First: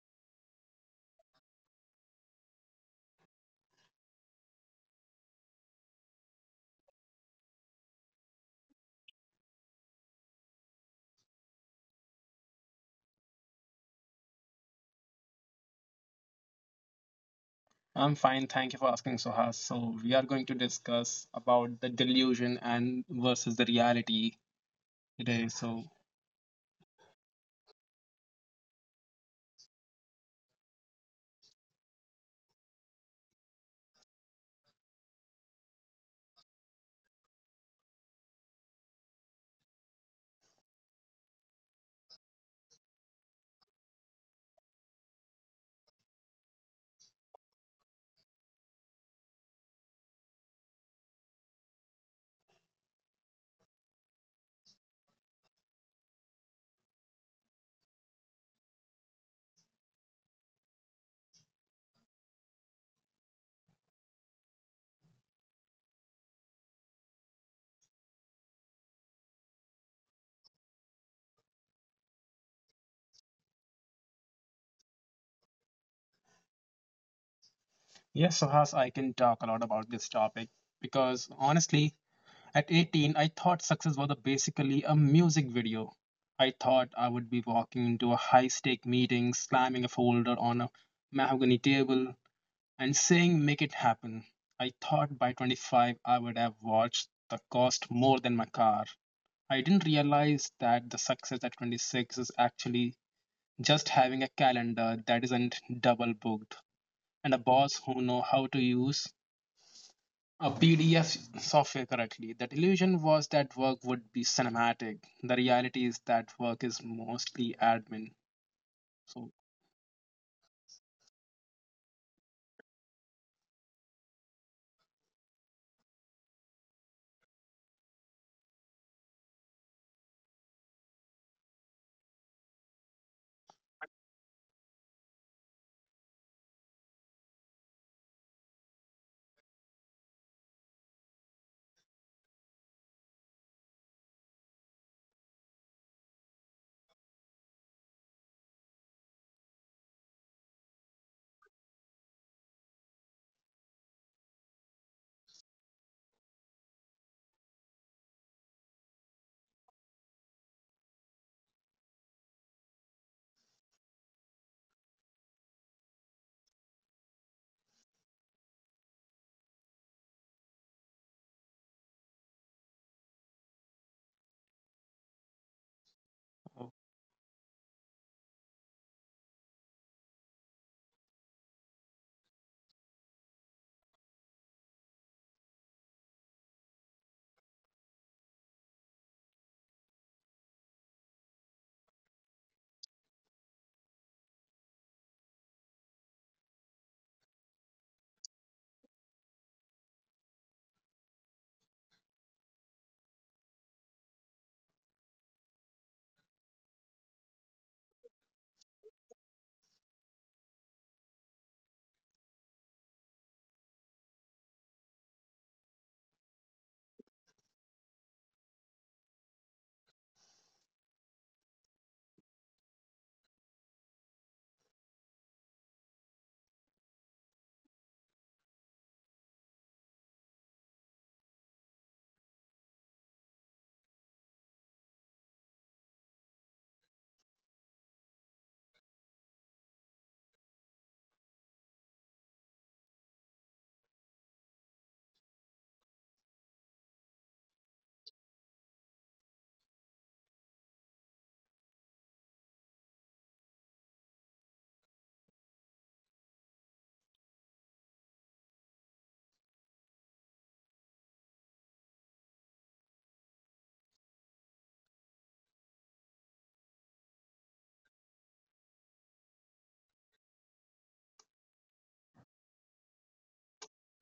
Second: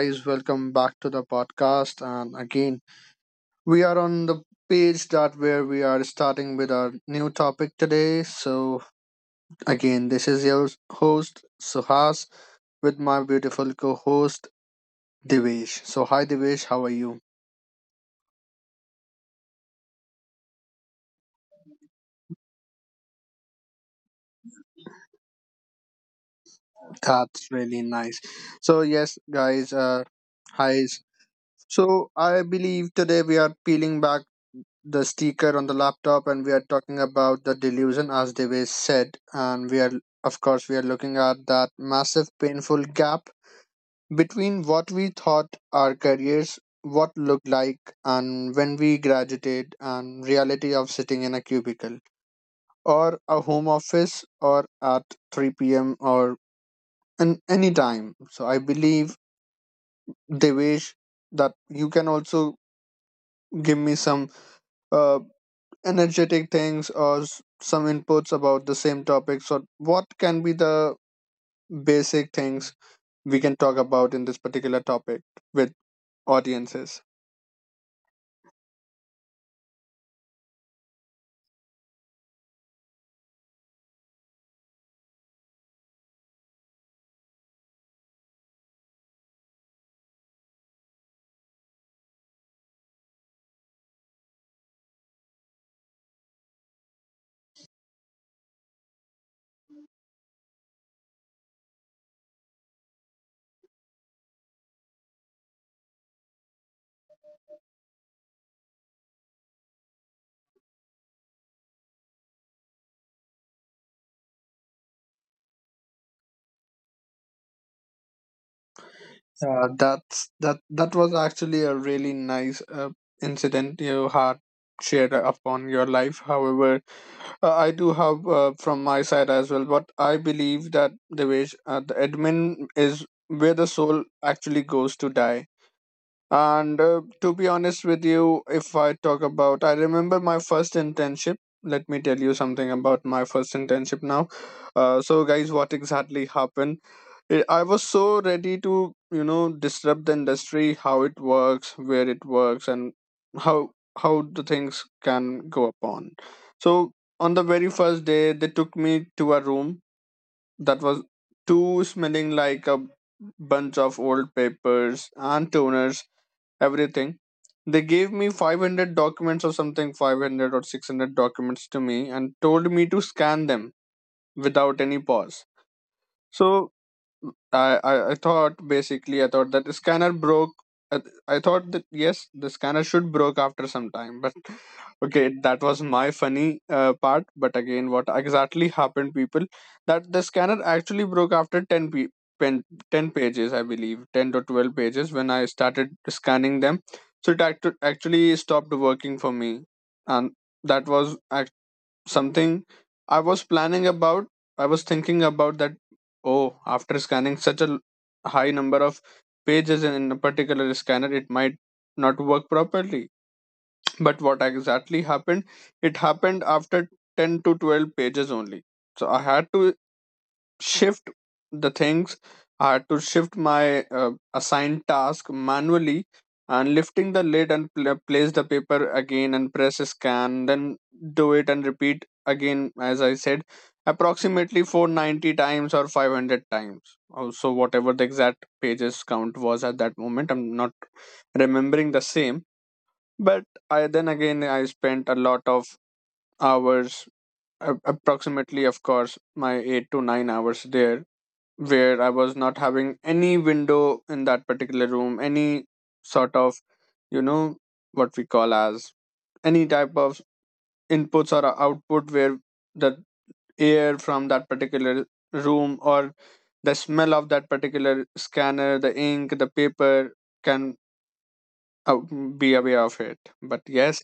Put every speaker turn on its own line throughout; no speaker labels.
guys. Welcome back to the podcast. And again, we are on the page that where we are starting with our new topic today. So, again, this is your host, Suhas, with my beautiful co host, Devesh. So, hi, Devesh. How are you?
I'm fine, thank you for asking, Suhas. So we are going to discuss about the delusion and versus the reality today. So
That's really nice. So, yes, guys, hi. So, I believe today we are peeling back the sticker on the laptop and we are talking about the delusion, as they said, and we are, of course, we are looking at that massive painful gap between what we thought our careers what looked like and when we graduated, and reality of sitting in a cubicle or a home office or at 3 p.m. or in any time. So I believe, Devesh, that you can also give me some uh, energetic things or some inputs about the same topic. So, what can be the basic things we can talk about in this particular topic with audiences?
yes, Suhas, I can talk a lot about this topic because honestly, at 18, I thought success was a basically a music video. I thought I would be walking into a high-stake meeting, slamming a folder on a mahogany table, and saying "Make it happen." I thought by 25 I would have watched the cost more than my car. I didn't realize that the success at 26 is actually just having a calendar that isn't double booked and a boss who know how to use a PDF software correctly. That illusion was that work would be cinematic. The reality is that work is mostly admin. So,
That was actually a really nice incident you had shared upon your life. However, I do have, from my side as well, but I believe that the way, the admin is where the soul actually goes to die. And to be honest with you, if I talk about, I remember my first internship. Let me tell you something about my first internship now. So, guys, what exactly happened? I was so ready to, you know, disrupt the industry, how it works, where it works, and how how the things can go upon. So, on the very first day, they took me to a room that was too smelling like a bunch of old papers and toners, everything. They gave me 500 documents or something, 500 or 600 documents to me, and told me to scan them without any pause.
uh,
So I thought, basically I thought that the scanner broke. I, I thought that yes, the scanner should broke after some time. But okay, that was my funny part. But again, what exactly happened, people? That the scanner actually broke after 10, pe- pen, 10 pages, I believe, 10 to 12 pages when I started scanning them. So it actually stopped working for me, and that was act something I was planning about. I was thinking about that. Oh, after scanning such a high number of pages in a particular scanner, it might not work properly. But what exactly happened? It happened after 10 to 12 pages only. So I had to shift the things, I had to shift my assigned task manually, and lifting the lid and place the paper again and press scan, then do it and repeat again, as I said, approximately 490 times or 500 times, also, whatever the exact pages count was at that moment. I'm not remembering the same, but I then again, I spent a lot of hours, approximately, of course, my 8 to 9 hours there, where I was not having any window in that particular room, any sort of, you know, what we call as any type of inputs or a output, where the air from that particular room or the smell of that particular scanner, the ink, the paper can, uh, be aware of it. But yes,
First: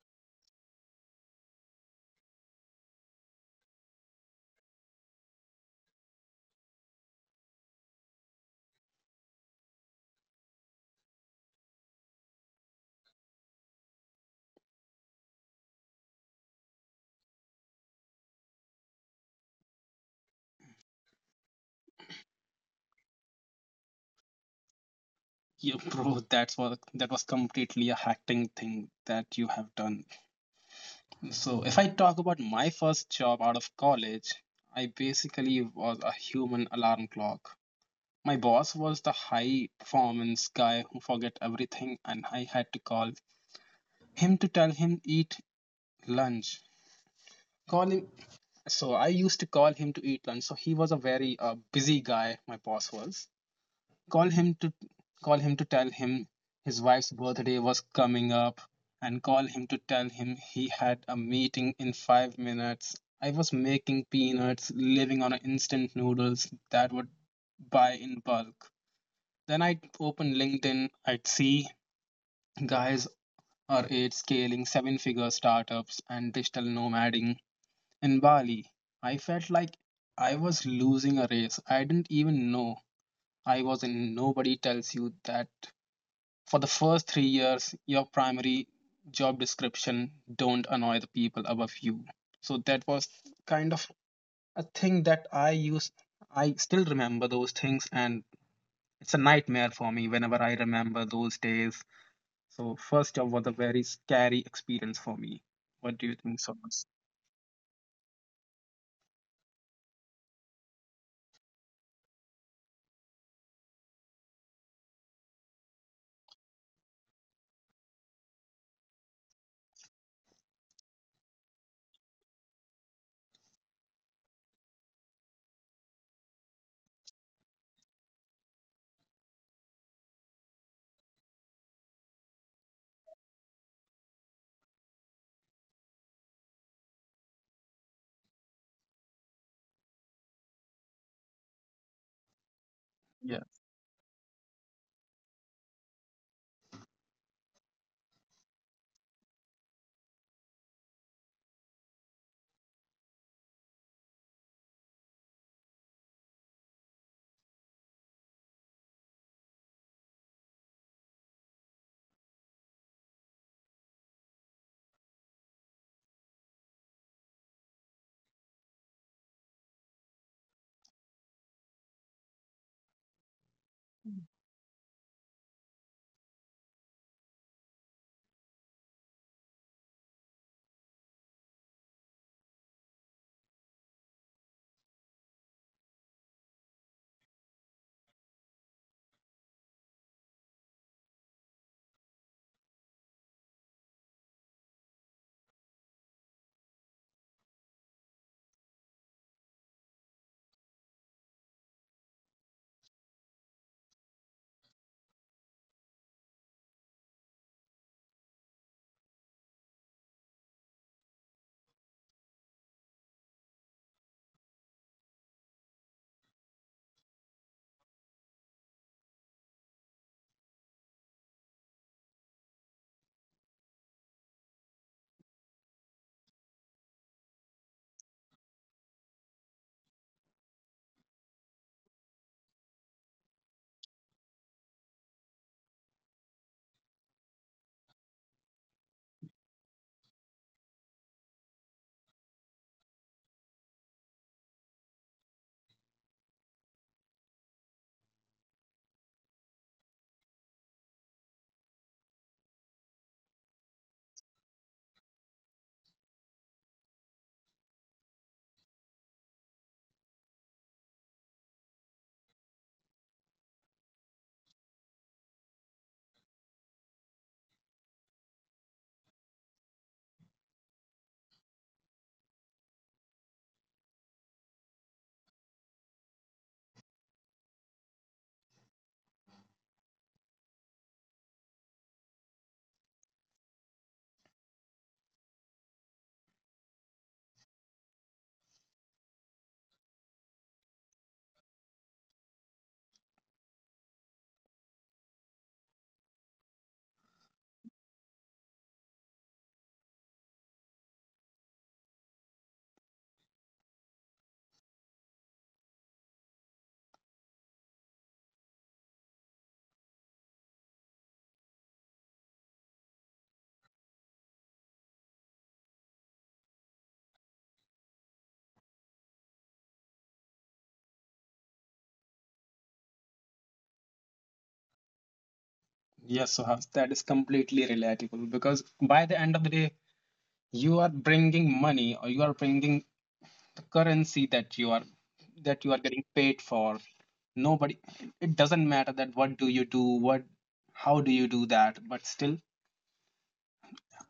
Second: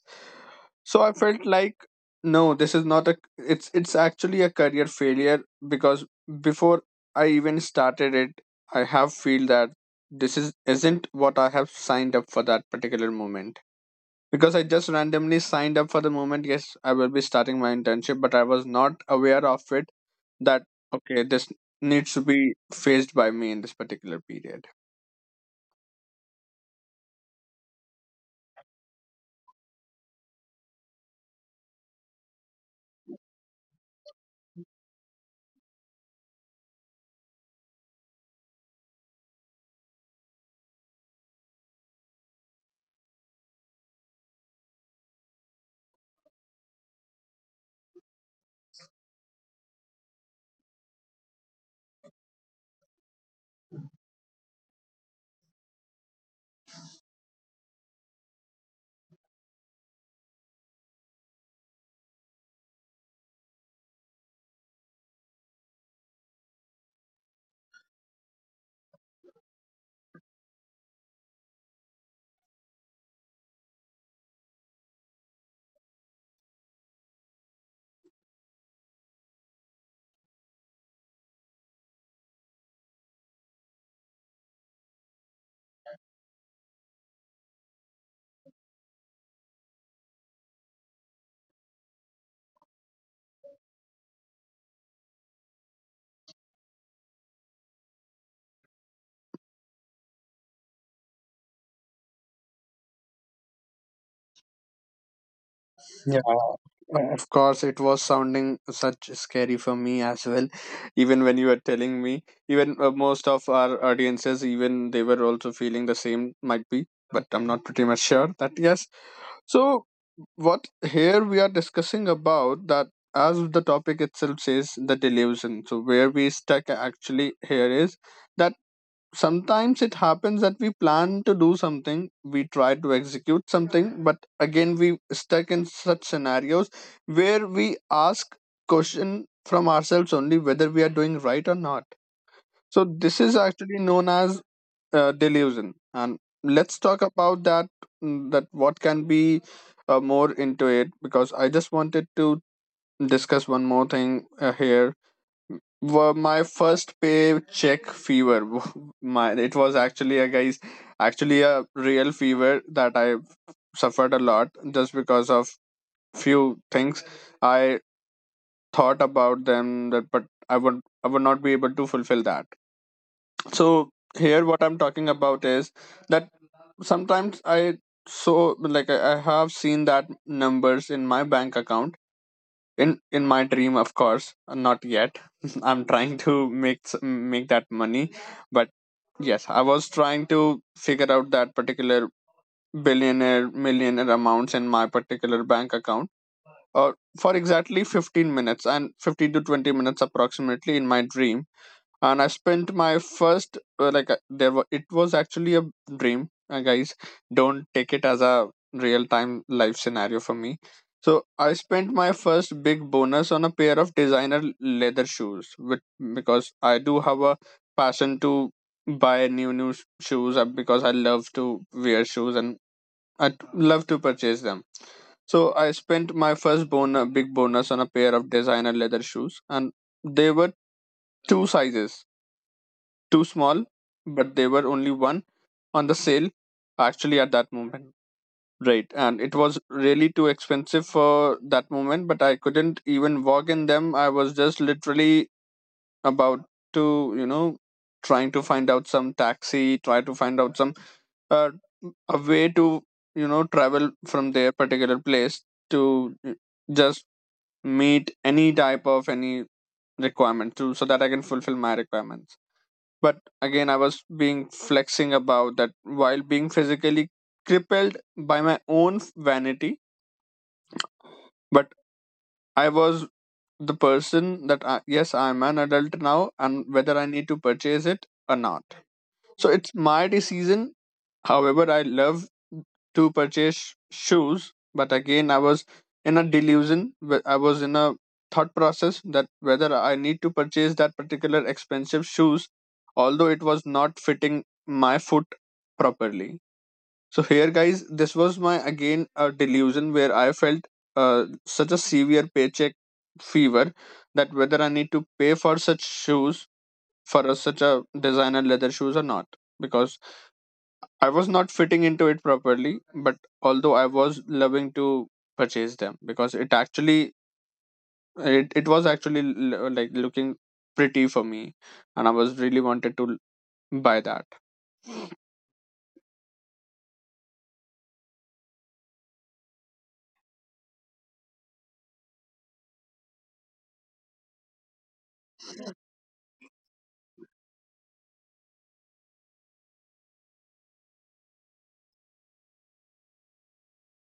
so I felt like, no, this is not a, it's actually a career failure, because before I even started it, I have feel that this is isn't what I have signed up for that particular moment, because I just randomly signed up for the moment, yes, I will be starting my internship, but I was not aware of it that okay, this needs to be faced by me in this particular period.
yeah, bro, that's what that was completely a hacking thing that you have done. So, if I talk about my first job out of college, I basically was a human alarm clock. My boss was the high performance guy who forget everything and I had to call him to tell him eat lunch. Call him so I used to call him to eat lunch. So he was a very busy guy, my boss was. Call him to call him to tell him his wife's birthday was coming up and call him to tell him he had a meeting in 5 minutes. I was making peanuts, living on instant noodles that would buy in bulk. Then I'd open LinkedIn, I'd see guys our age scaling seven figure startups and digital nomading in Bali. I felt like I was losing a race. I didn't even know I was in. Nobody tells you that for the first 3 years, your primary job description don't annoy the people above you. So that was kind of a thing that I used. I still remember those things, and it's a nightmare for me whenever I remember those days. So first job was a very scary experience for me. What do you
Yeah,
think, Sohas?
of course, it was sounding such scary for me as well. Even when you were telling me, even most of our audiences, even they were also feeling the same, might be, but I'm not pretty much sure that yes. So, what here we are discussing about that, as the topic itself says, the delusion. So, where we stuck actually here is that sometimes it happens that we plan to do something, we try to execute something, but again we stuck in such scenarios where we ask question from ourselves only whether we are doing right or not. So this is
Yeah.
actually known as delusion, and let's talk about that. That what can be more into it, because I just wanted to discuss one more thing, here were my first pay check fever. my it was actually a, guys, actually a real fever that I suffered a lot just because of few things I thought about them, that but I would not be able to fulfill that. So here what I'm talking about is that sometimes I, so, like I have seen that numbers in my bank account in my dream, of course, not yet. I'm trying to make s- make that money. But yes, I was trying to figure out that particular billionaire millionaire amounts in my particular bank account uh, for exactly 15 minutes and 15 to 20 minutes approximately in my dream. And I spent my first like there were it was actually a dream, guys, don't take it as a real time life scenario for me. So I spent my first big bonus on a pair of designer leather shoes with, because I do have a passion to buy new shoes, because I love to wear shoes, and I love to purchase them. So I spent my first bonus, big bonus, on a pair of designer leather shoes, and they were two sizes. Too small, but they were only one on the sale actually at that moment. Right, and it was really too expensive for that moment, but I couldn't even walk in them. I was just literally about to, you know, trying to find out some taxi, try to find out some, uh, a way to, you know, travel from their particular place to, just meet any type of any requirement to, so that I can fulfill my requirements. But again, I was being flexing about that while being physically crippled by my own vanity. But I was the person that, yes, I'm an adult now and whether I need to purchase it or not, so it's my decision. However, I love to purchase shoes, but again, I was in a delusion. I was in a thought process that whether I need to purchase that particular expensive shoes, although it was not fitting my foot properly. So here, guys, this was my, again, a delusion where I felt such a severe paycheck fever, that whether I need to pay for such shoes for, such a designer leather shoes or not, because I was not fitting into it properly, but although I was loving to purchase them because it actually, it was actually like looking pretty for me, and I was really wanted to buy that.
Yes, Sohas, that is completely relatable because by the end of the day, you are bringing money or you are bringing the currency that you are getting paid for. Nobody, it doesn't matter that what do you do, how do you do that. But still,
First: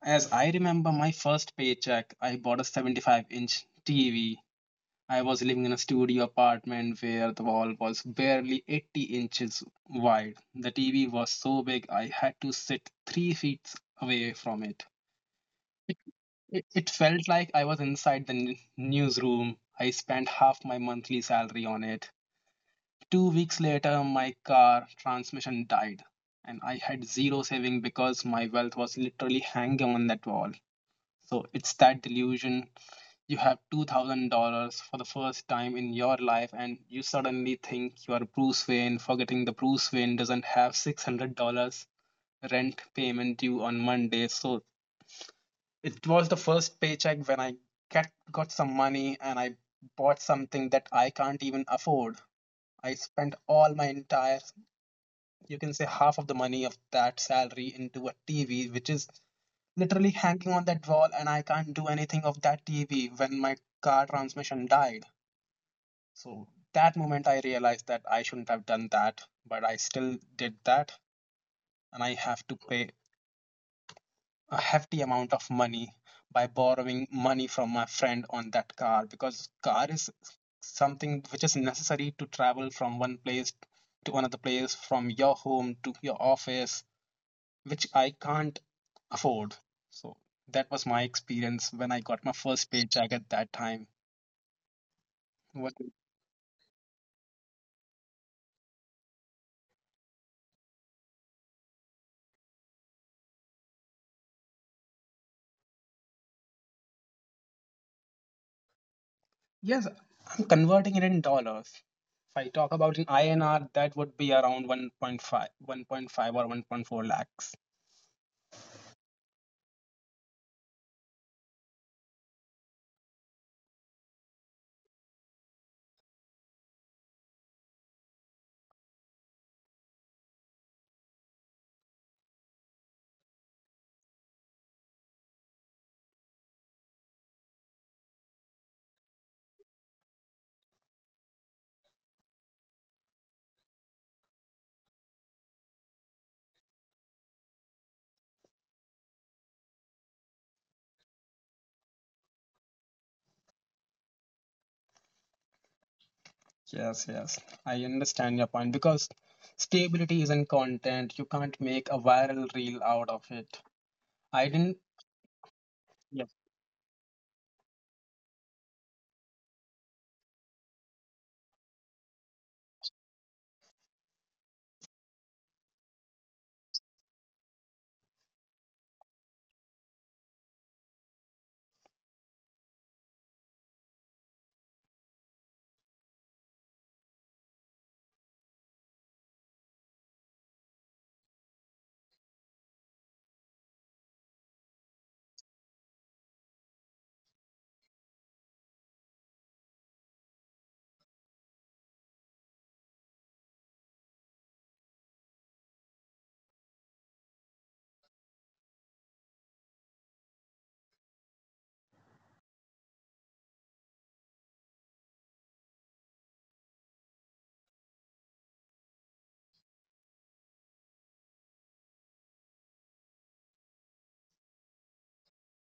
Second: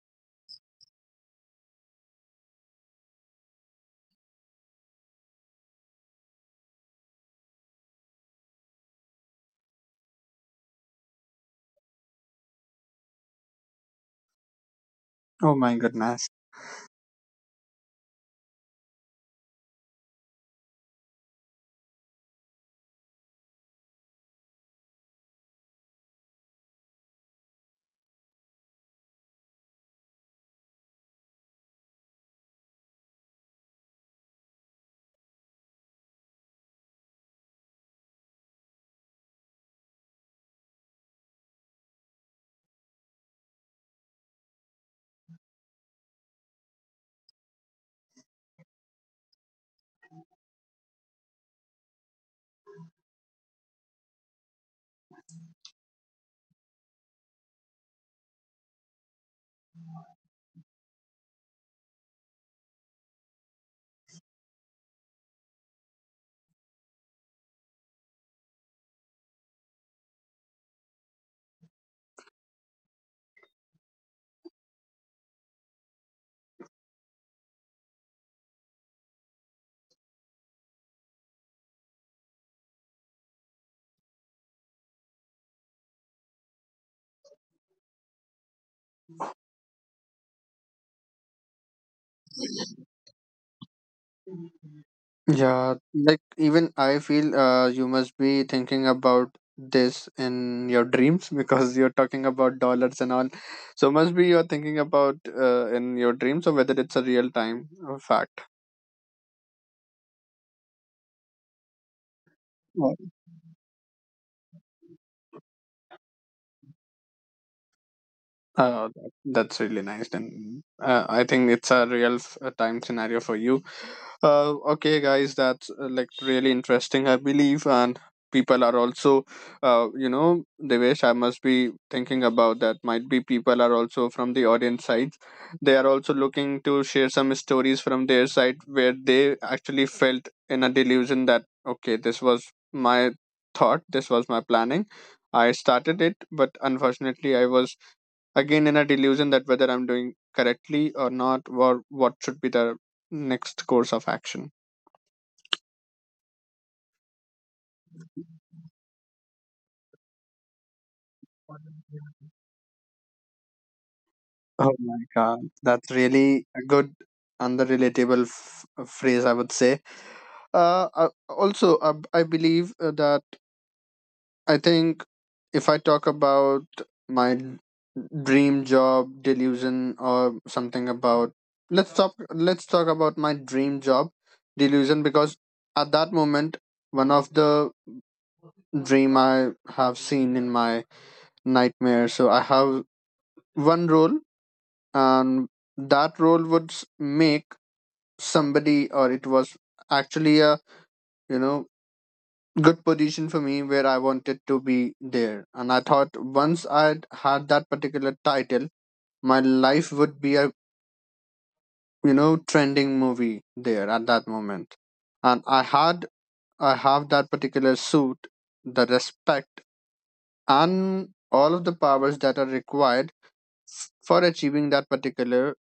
as I remember my first paycheck, I bought a 75-inch TV. I was living in a studio apartment where the wall was barely 80 inches wide. The TV was so big I had to sit 3 feet away from it.
Oh my
It,
goodness.
it felt like I was inside the newsroom. I spent half my monthly salary on it. 2 weeks later, my car transmission died, and I had zero saving because my wealth was literally hanging on that wall. So it's that delusion, you have $2,000 for the first time in your life and you suddenly think you are Bruce Wayne, forgetting the Bruce Wayne doesn't have $600 rent payment due on Monday. So it was the first paycheck when I got some money and I bought something that I can't even afford. I spent all my entire, you can say half of the money of that salary into a TV, which is literally hanging on that wall, and I can't do anything of that TV when my car transmission died. So that moment I realized that I shouldn't have done that, but I still did that and I have to pay a hefty amount of money by borrowing money from my friend on that car, because car is something which is necessary to travel from one place to another place, from your home to your office, which I can't afford. So that was my experience when I got my first paycheck at that time. What?
Yeah, like, even I feel, you must be thinking about this in your dreams, because you're talking about dollars and all. So must be you're thinking about, in your dreams or whether it's a real time, fact.
Yes, I'm converting it in dollars. If I talk about in INR, that would be around one point five or 1.4 lakhs.
That's really nice. Then I think it's a real time scenario for you. Okay, guys, that's like really interesting, I believe, and people are also, you know, Devesh, I must be thinking about that. Might be people are also from the audience side. They are also looking to share some stories from their side where they actually felt in a delusion that okay, this was my thought, this was my planning. I started it, but unfortunately, I was again in a delusion that whether I'm doing correctly or not, or what should be the next course of action.
Yes, yes. I understand your point because stability is in content. You can't make a
Oh
viral reel out of it. I didn't.
my god, that's
Yes,
really a good and the relatable phrase, I would say. Also, I believe that I think if I talk about my dream job delusion or something about, let's talk about my dream job delusion. Because at that moment, one of the dream I have seen in my nightmare. So I have one role, and that role would make somebody, or it was actually a, you know, good position for me where I wanted to be there. And I thought once I had that particular title, my life would be a, you know, trending movie there at that moment. And I have that particular suit, the respect, and all of the powers that are required for achieving that particular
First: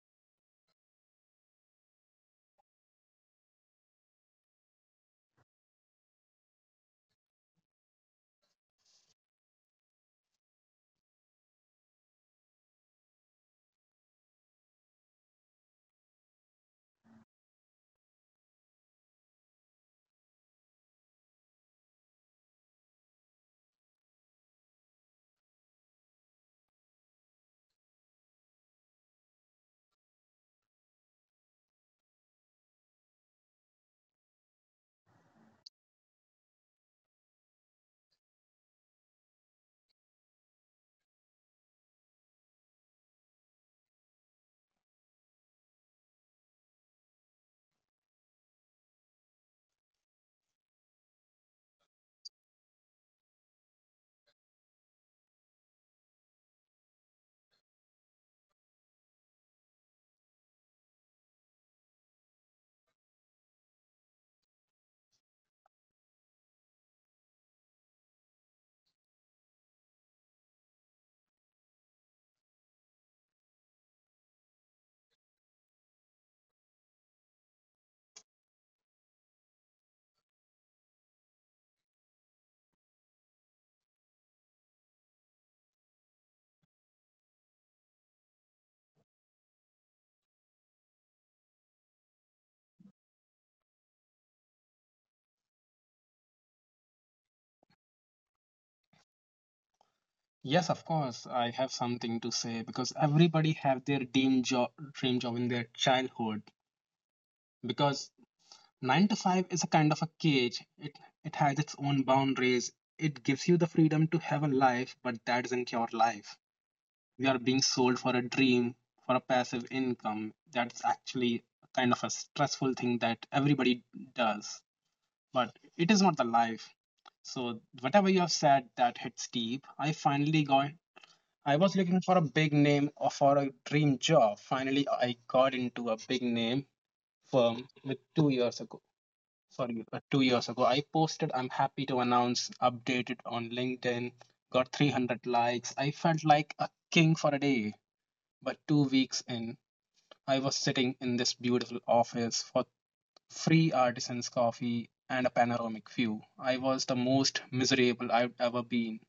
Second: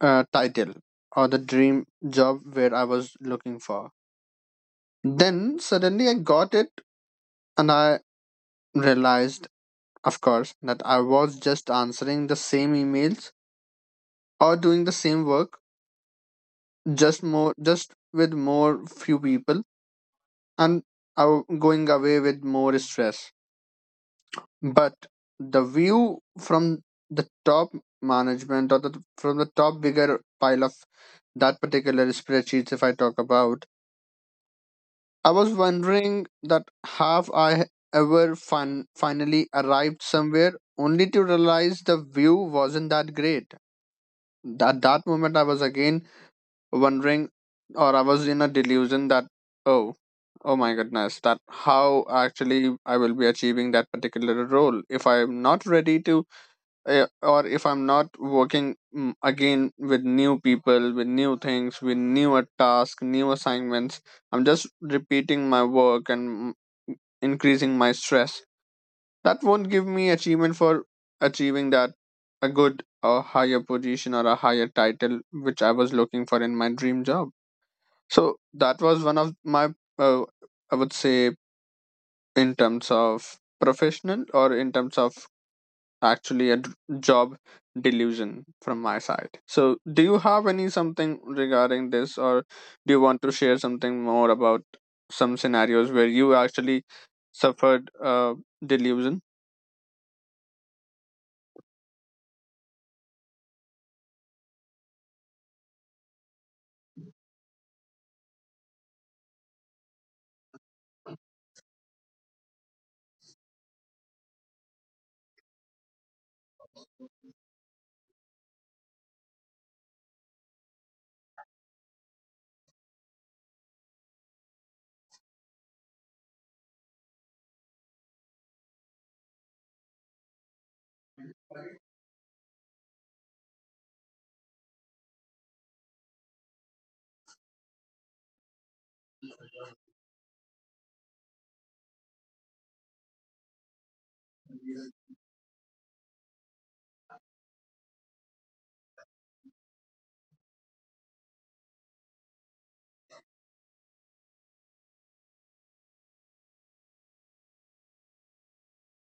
title or the dream job where I was looking for. Then suddenly I got it and I realized, of course, that I was just answering the same emails or doing the same work, just more, just with more few people and going away with more stress. But the view from the top management or from the top bigger pile of that particular spreadsheets, if I talk about, I was wondering that have I ever finally arrived somewhere only to realize the view wasn't that great. At that moment, I was again wondering, or I was in a delusion that, oh, oh my goodness, that how actually I will be achieving that particular role if I'm not ready to or if I'm not working again with new people with new things with newer tasks new assignments. I'm just repeating my work and mm, increasing my stress that won't give me achievement for achieving that a good or higher position or a higher title which I was looking for in my dream job. So that was one of my uh, I would say in terms of professional or in terms of actually job delusion from my side. So, do you have any something regarding this, or do you want to share something more about some scenarios where you actually suffered delusion?
yes, of course. I have something to say because everybody have their dream job in their childhood. Because 9 to 5 is a kind of a cage. It has its own boundaries. It gives you the freedom to have a life, but that isn't your life. We are being sold for a dream, for a passive income. That's actually a kind of a stressful thing that everybody does, but it is not the life. So whatever you have said, that hits deep. I finally got I was looking for a big name or for a dream job. Finally I got into a big name firm with two years ago sorry, 2 years ago. I posted, I'm happy to announce, updated on LinkedIn, got 300 likes. I felt like a king for a day. But 2 weeks in, I was sitting in this beautiful office for free artisan's coffee and a panoramic view. I was the most miserable I've ever been.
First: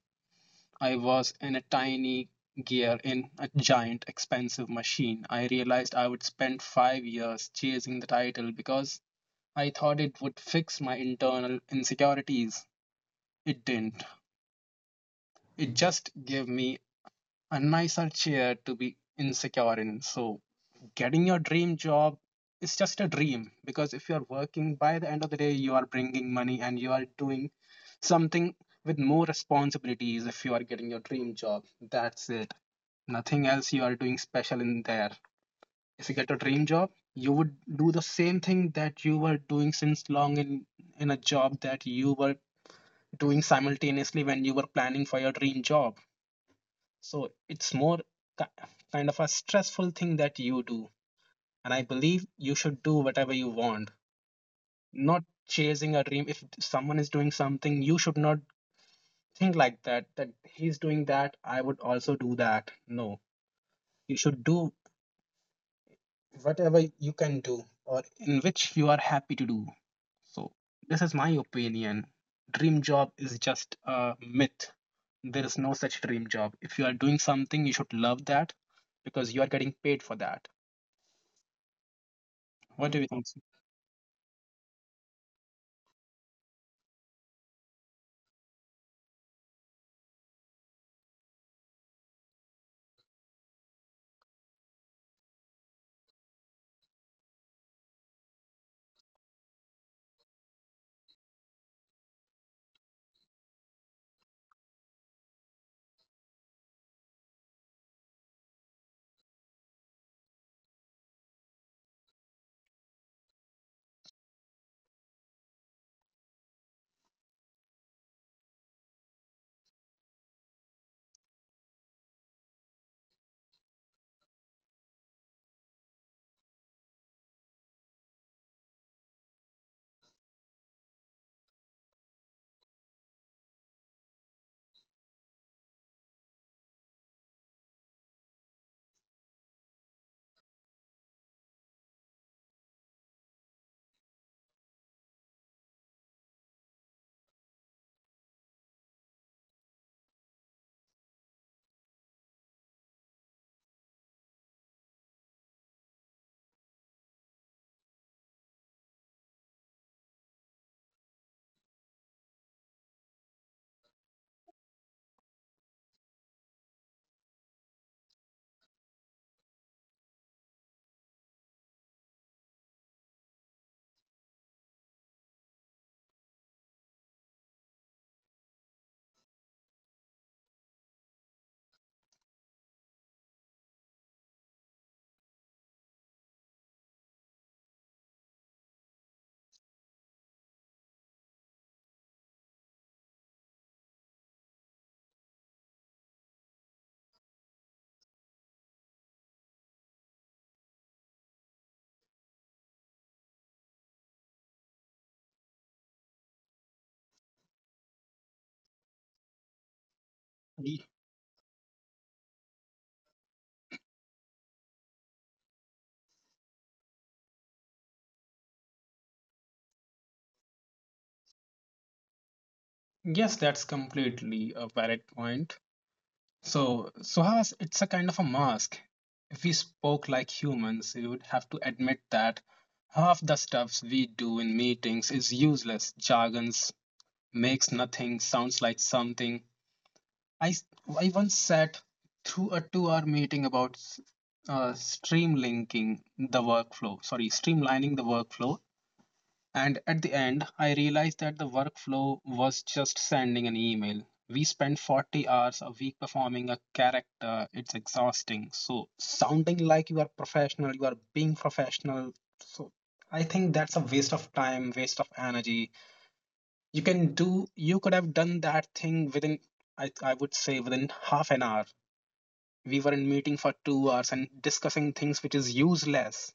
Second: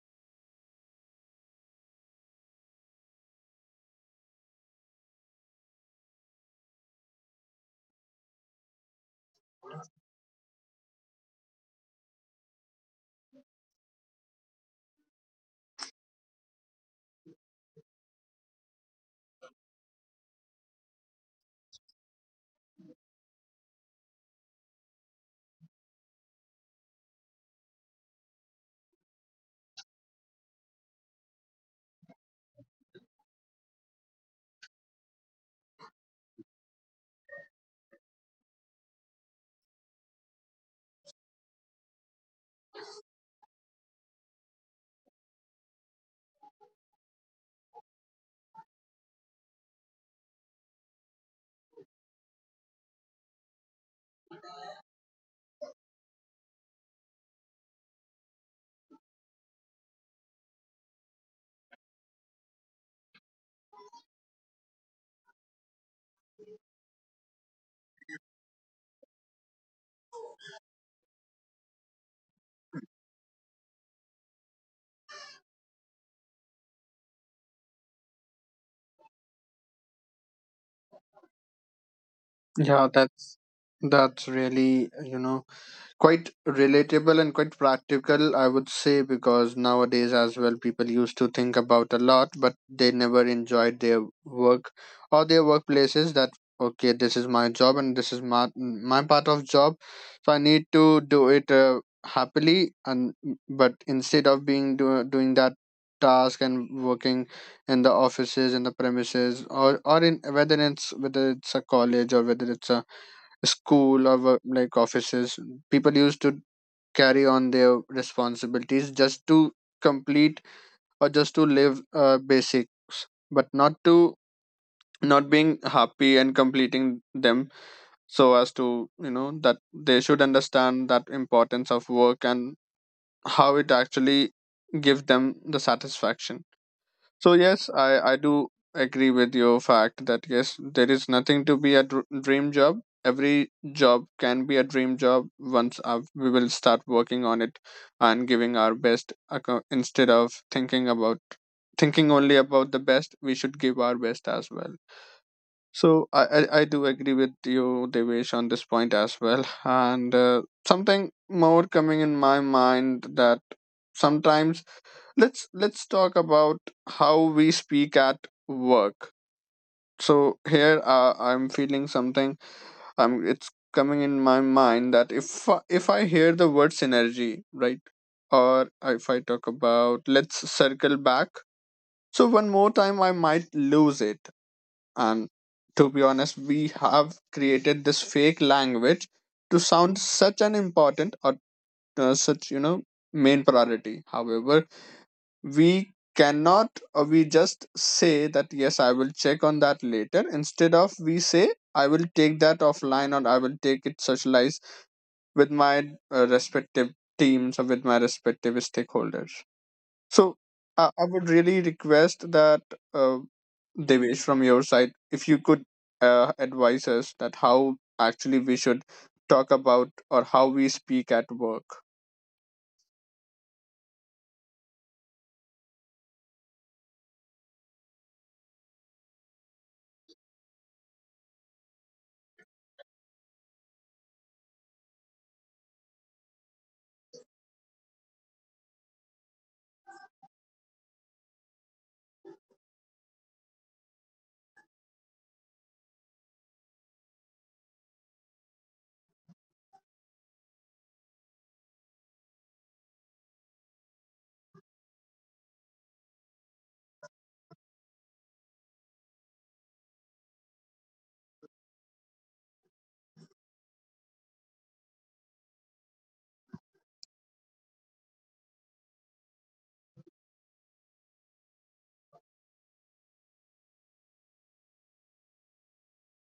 I was in a tiny gear in a giant expensive machine. I realized I would spend 5 years chasing the title because I thought it would fix my internal insecurities. It didn't. It just gave me a nicer chair to be insecure in. So, getting your dream job is just a dream because if you're working, by the end of the day, you are bringing money and you are doing something with more responsibilities if you are getting your dream job. That's it. Nothing else you are doing special in there. If you get a dream job, you would do the same thing that you were doing since long in a job that you were doing simultaneously when you were planning for your dream job. So it's more ki- kind of a stressful thing that you do. And I believe you should do whatever you want, not chasing a dream. If someone is doing something, you should not think like that, that he's doing that, I would also do that. No, you should do whatever you can do or in which you are happy to do. So, this is my opinion. Dream job is just a myth. There is no such dream job. If you are doing something, you should love that because you are getting paid for that.
Yeah,
What do you think?
that's really, you know, quite relatable and quite practical, I would say, because nowadays as well people used to think about a lot but they never enjoyed their work or their workplaces. That okay, this is my job and this is my part of job, so I need to do it happily. And but instead of being doing that task and working in the offices in the premises or in whether it's a college or whether it's a school or like offices, people used to carry on their responsibilities just to complete or just to live basics, but not to not being happy and completing them, so as to, you know, that they should understand that importance of work and how it actually gives them the satisfaction. So yes, I do agree with your fact that yes, there is nothing to be a dream job. Every job can be a dream job once we will start working on it and giving our best. Instead of thinking about thinking only about the best, we should give our best as well. So I do agree with you, Devesh, on this point as well. And something more coming in my mind that sometimes let's talk about how we speak at work. So here I'm feeling something. I'm It's coming in my mind that if if I hear the word synergy, right, or if I talk about let's circle back, so one more time I might lose it. And to be honest, we have created this fake language to sound such an important or such, you know, main priority. However, we cannot, or we just say that yes, I will check on that later instead of we say I will take that offline or I will take it socialize with my respective teams or with my respective stakeholders. So
Ye-
I would really request that uh, Devesh, from your side, if you could advise us that how actually we should talk about or how we speak at work.
Yes, that's completely a valid point. So, Suhas, it's a kind of a mask. If we spoke like humans, we would have to admit that half the stuffs we do in meetings is useless jargon, makes nothing sounds like something. I, s- I once sat through a 2 hour meeting about s- streamlinking the workflow, sorry, streamlining the workflow. And at the end, I realized that the workflow was just sending an email. We spend 40 hours a week performing a character. It's exhausting. So, sounding like you are professional, you are being professional. So, I think that's a waste of time, waste of energy. You can do you could have done that thing within. I would say within half an hour. We were in meeting for 2 hours and discussing things which is useless,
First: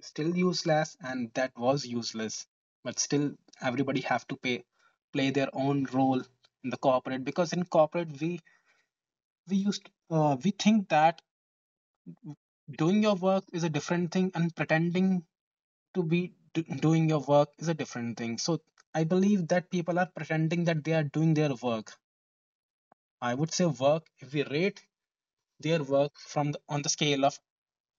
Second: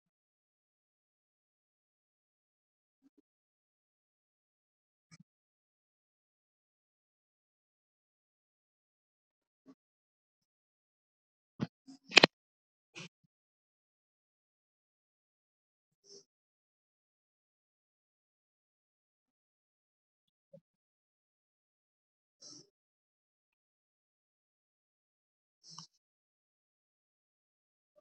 still useless, and that was useless, but still everybody have to pay play their own role in the corporate, because in corporate we used we think that doing your work is a different thing and pretending to be doing your work is a different thing. So I believe that people are pretending that they are doing their work. I would say work, if we rate their work on the scale of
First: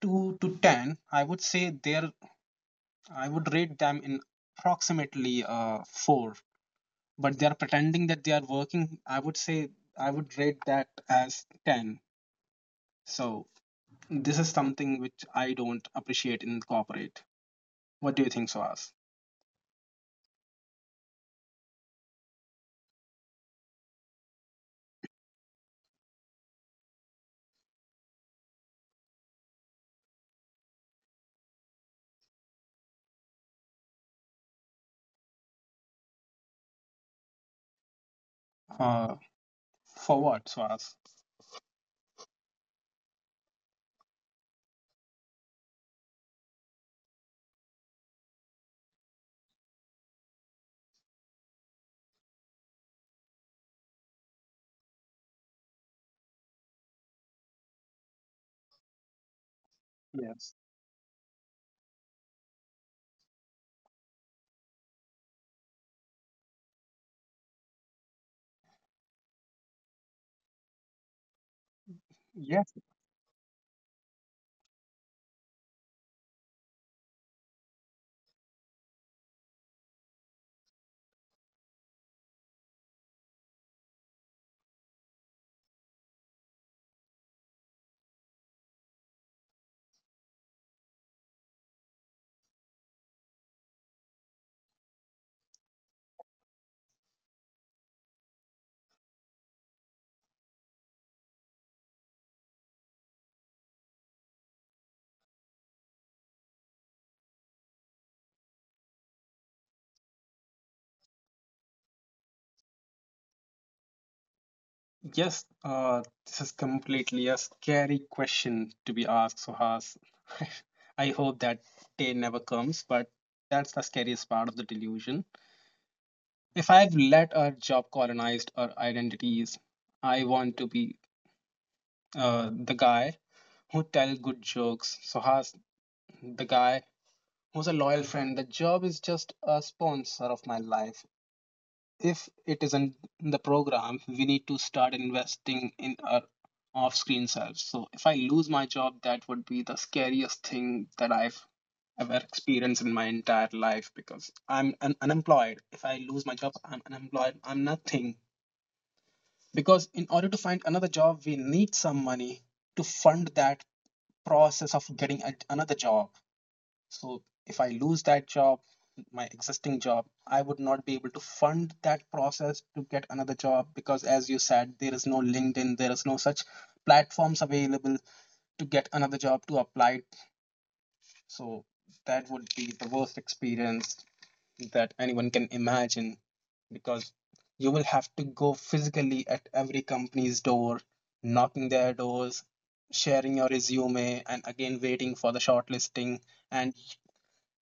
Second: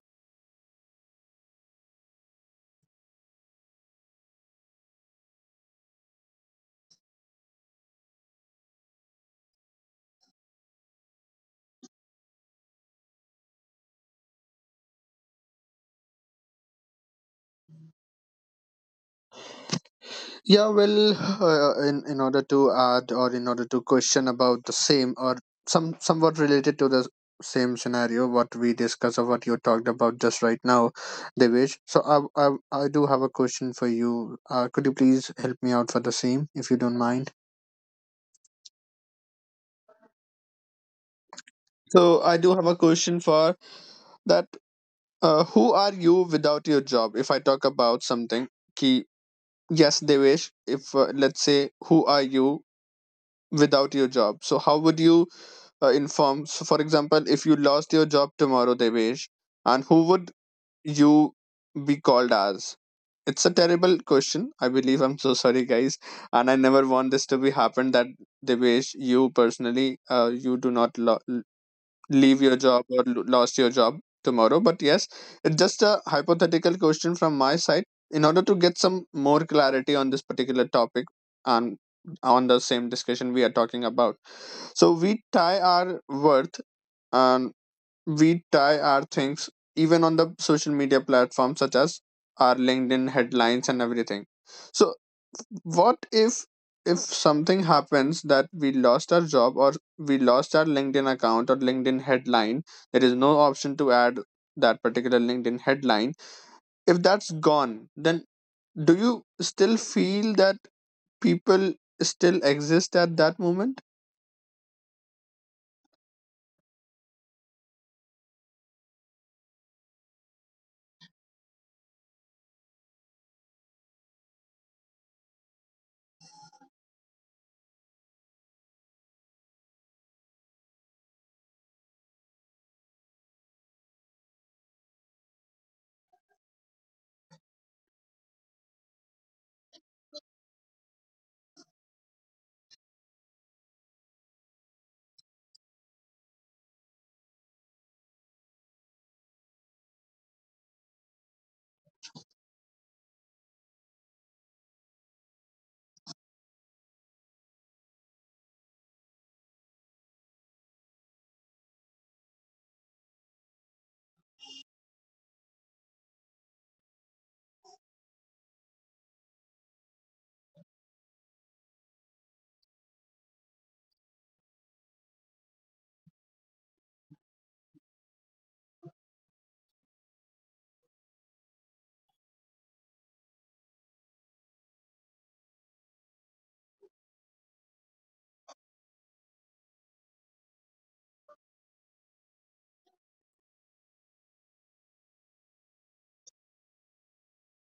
2 to 10, I would rate them in approximately 4. But they're pretending that they are working, I would say, I would rate that as 10. So this is something which I don't appreciate in corporate. What do you think, Swaz?
Yeah, well, in order to add or in order to question about the same or somewhat related to the same scenario what we discussed or what you talked about just right now, Devesh. So I do have a question for you. Could you please help me out for the same if you don't mind?
Uh, for what, Swaz?
So I do have a question for that. Who are you without your job? If I talk about something, ki yes, Devesh. If let's say, who are you without your job? So how would you? Inform. So, for example, if you lost your job tomorrow, Devesh, and who would
Yes.
you be called as? It's a terrible question. I believe I'm so sorry, guys, and I never want this to be happen. That Devesh, you personally, you do not leave your
Yeah,
job or lost your job tomorrow. But yes, it's just a hypothetical question from my side in order to get some more clarity on this particular topic and on the same discussion we are talking about. So we tie our worth and we tie our things even on the social media platforms such as our LinkedIn headlines and everything. So what if something happens that we lost our job or we lost our LinkedIn account or LinkedIn headline, there is no option to add that particular LinkedIn headline. If that's gone, then do you still feel that people still exist at that moment?
Yes, this is completely a scary question to be asked, Suhas. I hope that day never comes, but that's the scariest part of the delusion. If I've let our job colonize our identities, I want to be the guy who tell good jokes. Suhas, the guy who's a loyal friend. The job is just a sponsor of my life. If it isn't in the program, we need to start investing in our off screen selves. So if I lose my job, that would be the scariest thing that I've ever experienced in my entire life because I'm unemployed. If I lose my job, I'm unemployed. I'm nothing. Because in order to find another job, we need some money to fund that process of getting another job, so if I lose that job, my existing job, I would not be able to fund that process to get another job because, as you said, there is no LinkedIn, there is no such platforms available to get another job to apply. So that would be the worst experience that anyone can imagine because you will have to go physically at every company's door, knocking their doors, sharing your resume, and again waiting for the shortlisting. And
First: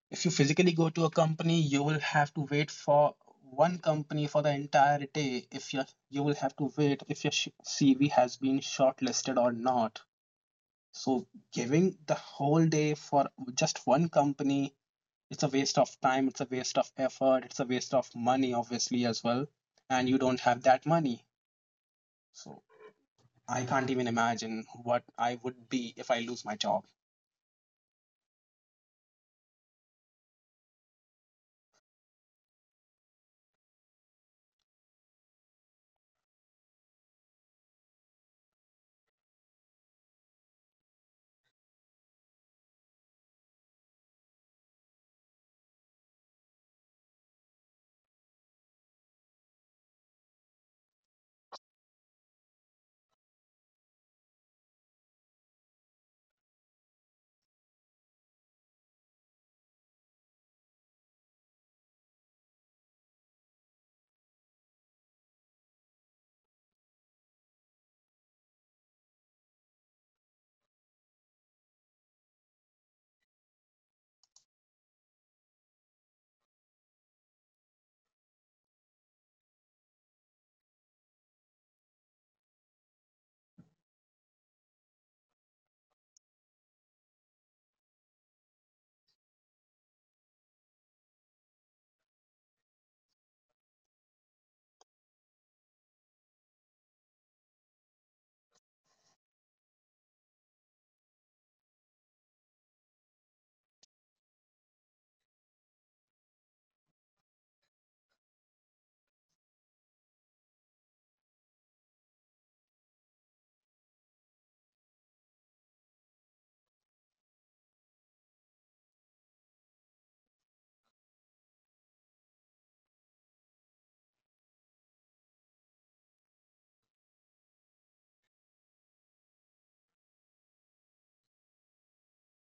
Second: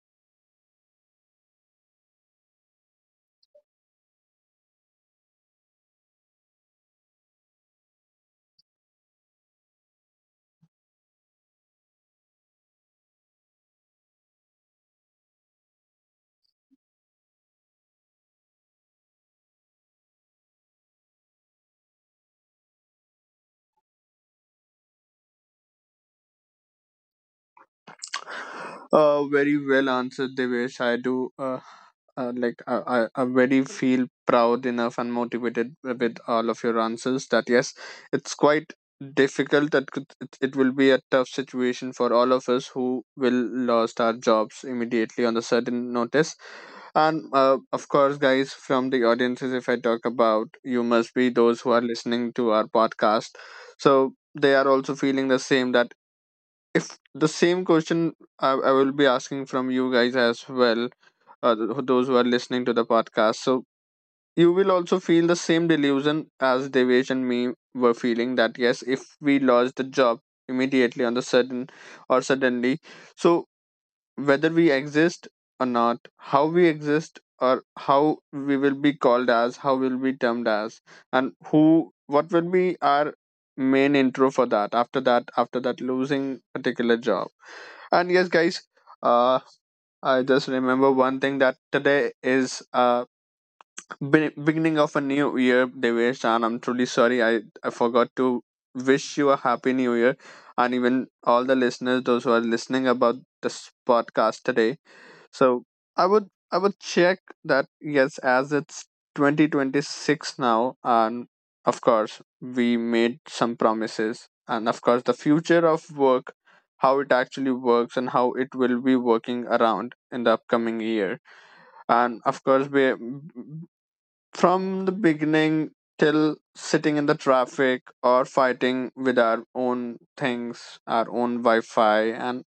if you physically go to a company, you will have to wait for one company for the entire day. If you will have to wait if your CV has been shortlisted or not. So giving the whole day for just one company, it's a waste of time. It's a waste of effort. It's a waste of money, obviously as well. And you don't have that money, so I can't even imagine what I would be if I lose my job.
Very well answered, Devesh. I do like I very feel proud enough and motivated with all of your answers. That yes, it's quite difficult. That it will be a tough situation for all of us who will lost our jobs immediately on the sudden notice. And of course, guys, from the audiences, if I talk about, you must be those who are listening to our podcast. So they are also feeling the same that if the same question I will be asking from you guys as well, those who are listening to the podcast. So you will also feel the same delusion as Devesh and me were feeling that yes, if we lost the job immediately on the sudden or suddenly, so whether we exist or not, how we exist or how we will be called as, how will be termed as, and who what will be our main intro for that after that after that losing particular job. And yes, guys, uh, I just remember one thing that today is beginning of a new year, Devesh, and I'm truly sorry I forgot to wish you a happy new year, and even all the listeners, those who are listening about this podcast today. So I would check that yes, as it's 2026 now, and of course we made some promises, and of course the future of work, how it actually works, and how it will be working around in the upcoming year, and of course we from the beginning till sitting in the traffic or fighting with our own things, our own Wi-Fi, and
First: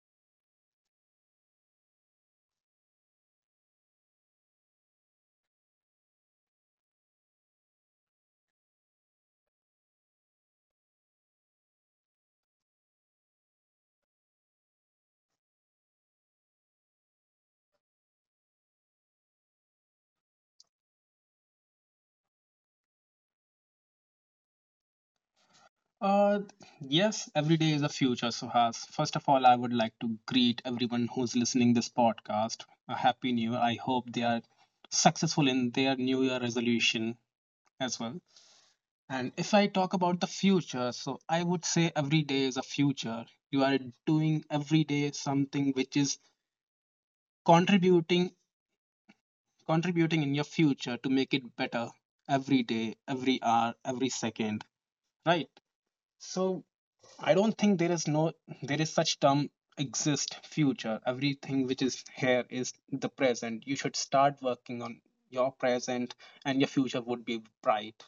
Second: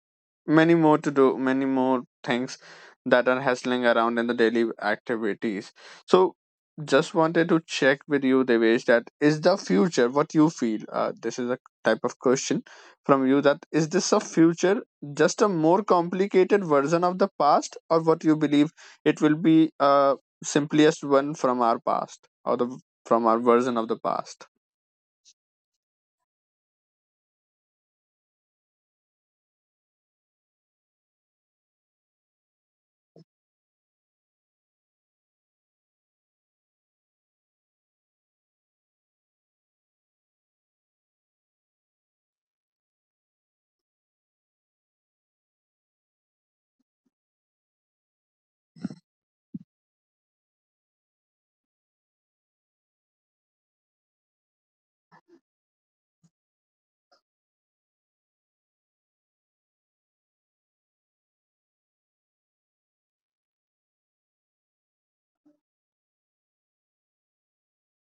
many more to do many more things that are hustling around in the daily activities. So just wanted to check with you, Devesh, that is the future what you feel, this is a type of question from you, that is this a future just a more complicated version of the past or what you believe it will be simplest one from our past or the from our version of the past?
Uh, yes, every day is a future, Suhas. First of all, I would like to greet everyone who's listening this podcast. A happy new year. I hope they are successful in their new year resolution as well. And if I talk about the future, so I would say every day is a future. You are doing every day something which is contributing contributing in your future to make it better every day, every hour, every second, right? So I don't think there is no there is such term exist future. Everything which is here is the present. You should start working on your present and your future would be bright.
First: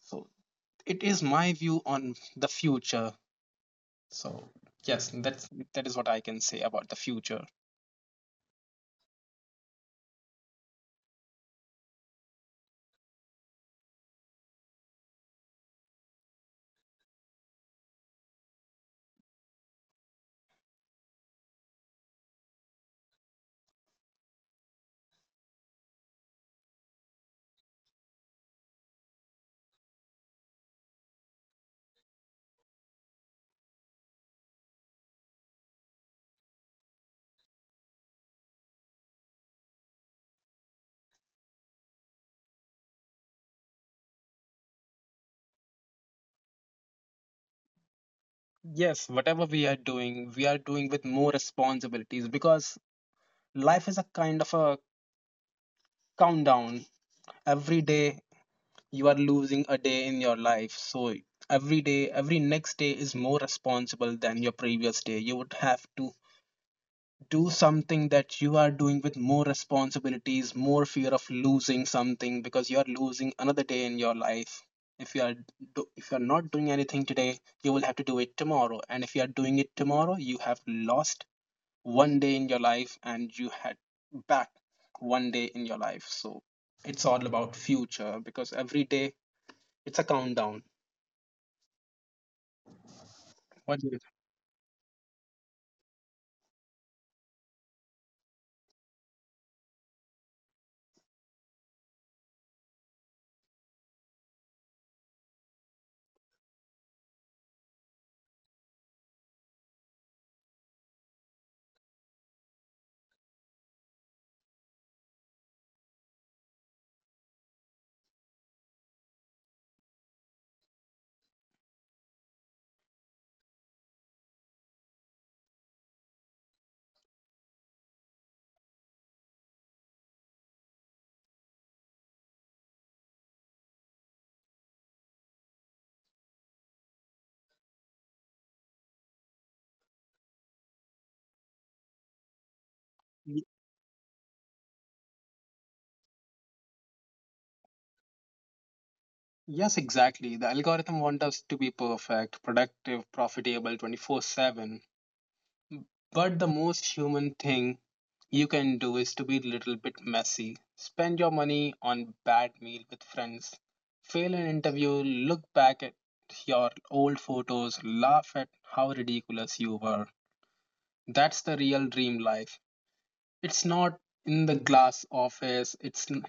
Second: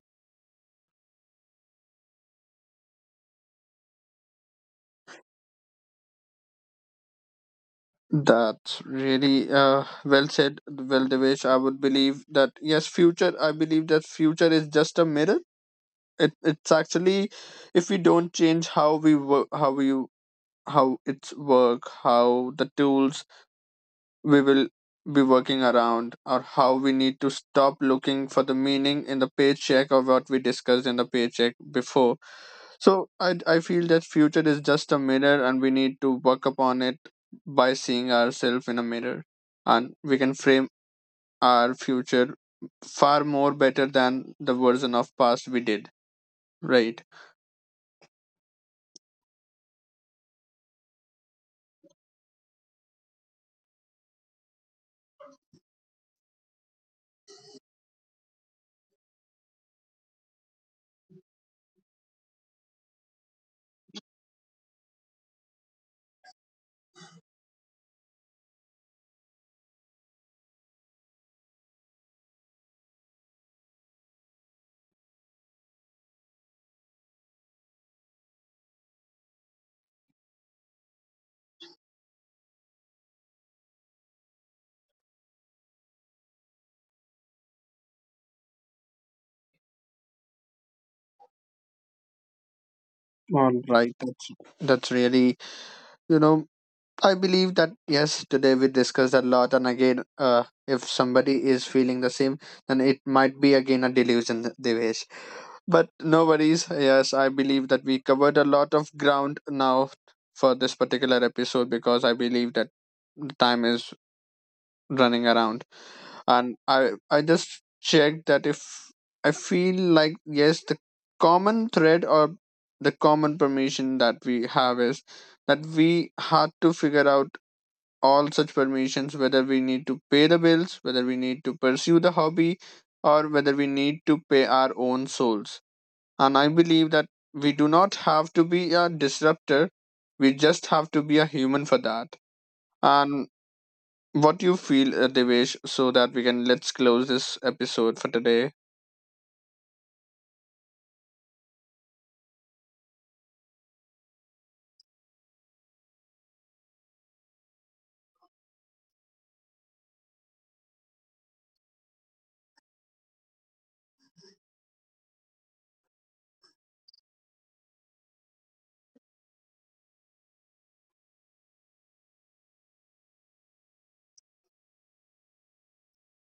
So it is my view on the future. So yes, that is what I can say about the future.
That's really well said, well, Devesh. I would believe that yes, future. I believe that future is just a mirror. It it's actually, if we don't change how we work, how we how it's work, how the tools we will be working around or how we need to stop looking for the meaning in the paycheck or what we discussed in the paycheck before. So I feel that future is just a mirror and we need to work upon it by seeing ourselves in a mirror and we can frame our future far more better than the version of past we did, right?
Yes, whatever we are doing with more responsibilities because life is a kind of a countdown. Every day you are losing a day in your life. So every day, every next day is more responsible than your previous day. You would have to do something that you are doing with more responsibilities, more fear of losing something because you are losing another day in your life. If you are if you are not doing anything today, you will have to do it tomorrow. And if you are doing it tomorrow, you have lost one day in your life and you had back one day in your life, so it's all about future because every day it's a countdown.
All right.
What do you
Right,
think?
that's really, you know, I believe that yes, today we discussed a lot, and again, if somebody is feeling the same, then it might be again a delusion, Devesh. But no worries. Yes, I believe that we covered a lot of ground now for this particular episode because I believe that the time is running around, and I just checked that if I feel like yes, the common thread or the common permission that we have is that we had to figure out all such permissions whether we need to pay the bills, whether we need to pursue the hobby, or whether we need to pay our own souls. And I believe that we do not have to be a disruptor, we just have to be a human for that. And
Y-
what you feel, Devesh, so that we can let's close this episode for today.
yes, exactly, the algorithm wants us to be perfect, productive, profitable 24/7, but the most human thing you can do is to be a little bit messy, spend your money on bad meal with friends, fail an interview, look back at your old photos, laugh at how ridiculous you were. That's the real dream life. It's not in the glass office,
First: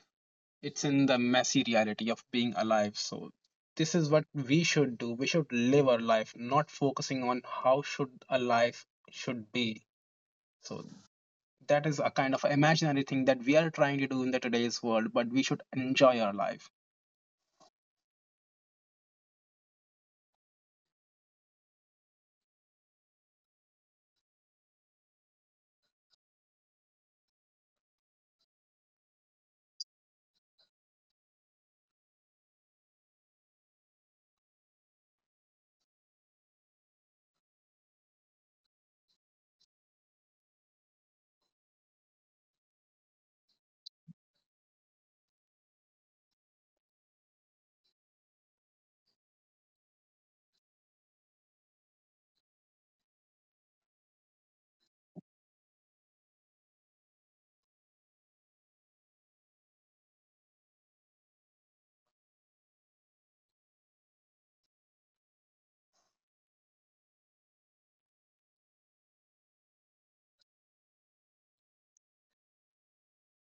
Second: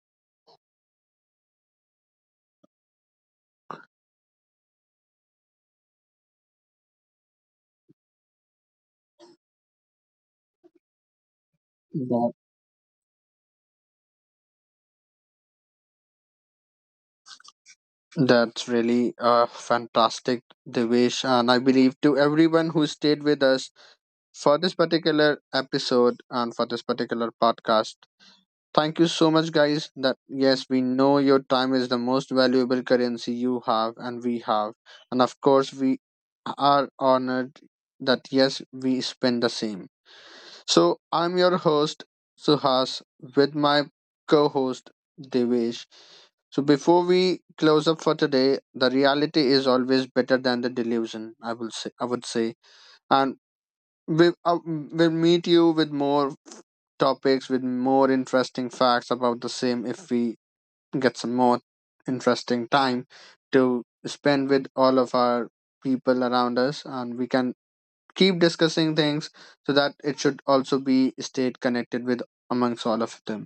it's in the messy reality of being alive. So this is what we should do. We should live our life, not focusing on how should a life should be. So that is a
That,
kind of imaginary thing that we are trying to do in the today's world, but we should enjoy our life.
that's really fantastic, Devesh. And I believe to everyone who stayed with us for this particular episode and for this particular podcast. Thank you so much, guys. That yes, we know your time is the most valuable currency you have and we have, and of course, we are honored that yes, we spend the same. So I'm your host Suhas with my co-host Devesh. So before we close up for today, the reality is always better than the delusion. I will say. I would say, and we, we'll meet you with more topics with more interesting facts about the same if we get some more interesting time to spend with all of our people around us and we can keep discussing things so that it should also be stayed connected with amongst all of them.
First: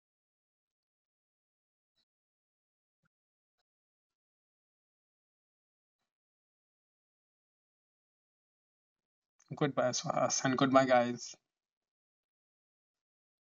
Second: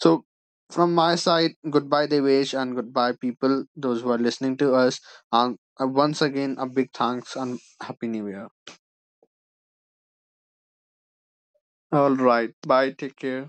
So from my side, goodbye, Devesh, and goodbye, people, those who are listening to us, and once again, a big thanks and happy new year.
Goodbye, Swaz, and goodbye, guys.
All right, bye, take care.